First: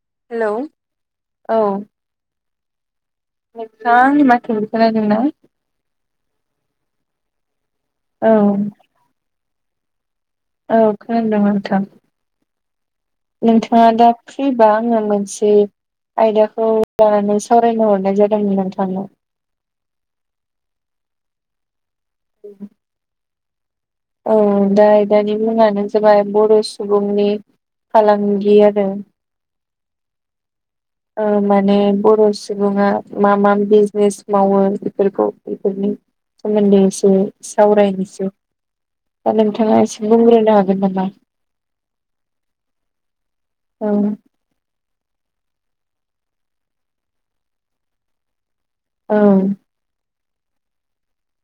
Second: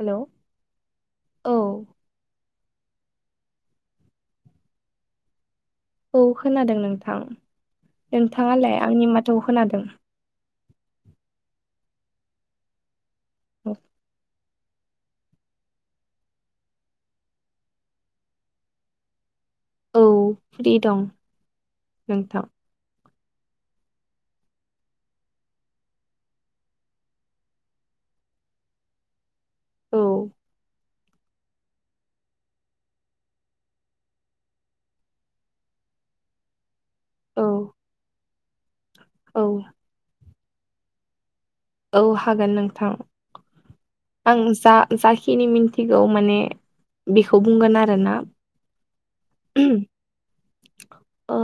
हेल' hello औ नोंथाङा आंनि माथोखौ खोनादों ना औ खोनादों नोंथां औ नोंथाङालाय आंनि माथो खोनादों औ खोनदों नोंथां नोंथाङा दा फ्रिबा आङो मोनसे आयदाखौ लानानै सावरायनो हरनाय जादोंमोन नोंथांनाव औ फ्रि दं नोंथां [inaudible] औ दा दानि मुङानो जाबाय बर' सुबुंनि फालांगि आरो औ ओ माने बर' सुबुङा मा मा बिजनेस मावो बेफोरखौ बेफोरनि सोमोनदै इसे औ सावरायनोसै दा औ नोंथाङा एसे बुंग्रोनो हागोन नामा? औ हागोन नोंथां औ आं जा जाखिनि मिनथिगौ माने बिखौ बुंगोन आरोना ओं [unintelligible] ओ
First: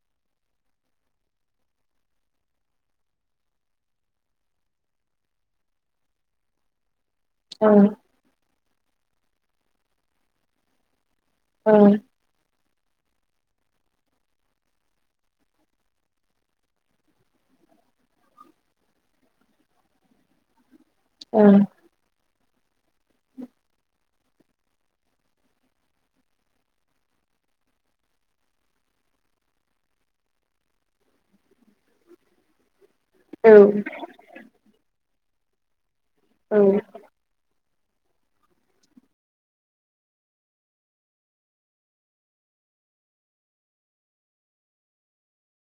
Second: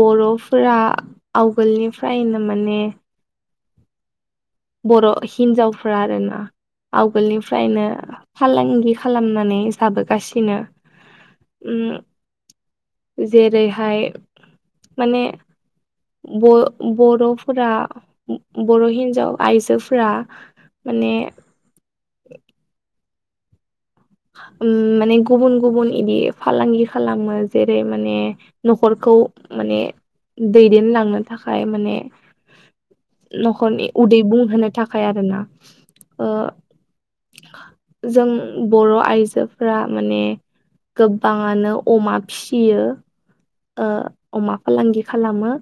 बर'फोरा आवगोलनिफ्रायनो माने बर' हिन्जावफ्रा आरो ना औ आगोलनिफ्रायनो फालांगि खालामनानै जाबोगासिनो ओ उम जेरैहाय माने [unintelligible] ब बर'फोरा बर' हिन्जाव आइजोफोरा माने ओम [inaudible] उम माने गुबुन गुबुन इदि फालांगि खालामो जेरै माने न'खरखौ माने दैदेनलांनो थाखाय माने [inaudible] औ न'खरनि उदै बुंहोनो थाखाय आरो ना औ जों बर' आइजोफोरा माने गोबाङानो अमा फिसियो ओ अमा फालांगि खालामो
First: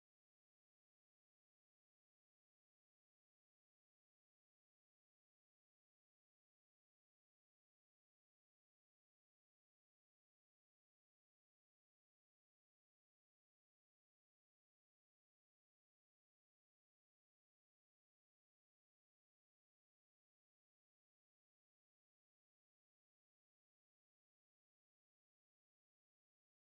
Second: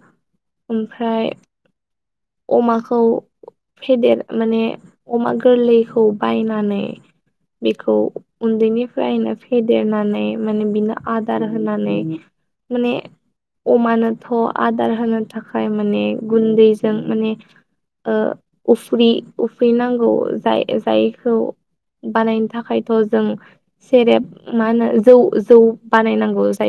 ओमफ्राय अमाखौ फेदेर माने अमा गोरलैखौ बायनानै बेखौ उन्दैनिफ्रायनो फेदेरनानै माने बिनो आदार होनानै माने अमानोथ' आदार होनो थाखाय माने गुन्दै जों माने ओ उफ्रि उफ्रिनांगौ जाय जायखौ बानायनो थाखायथ' जों सेरेब मा होनो जौ जौ बानायनांगौ जायो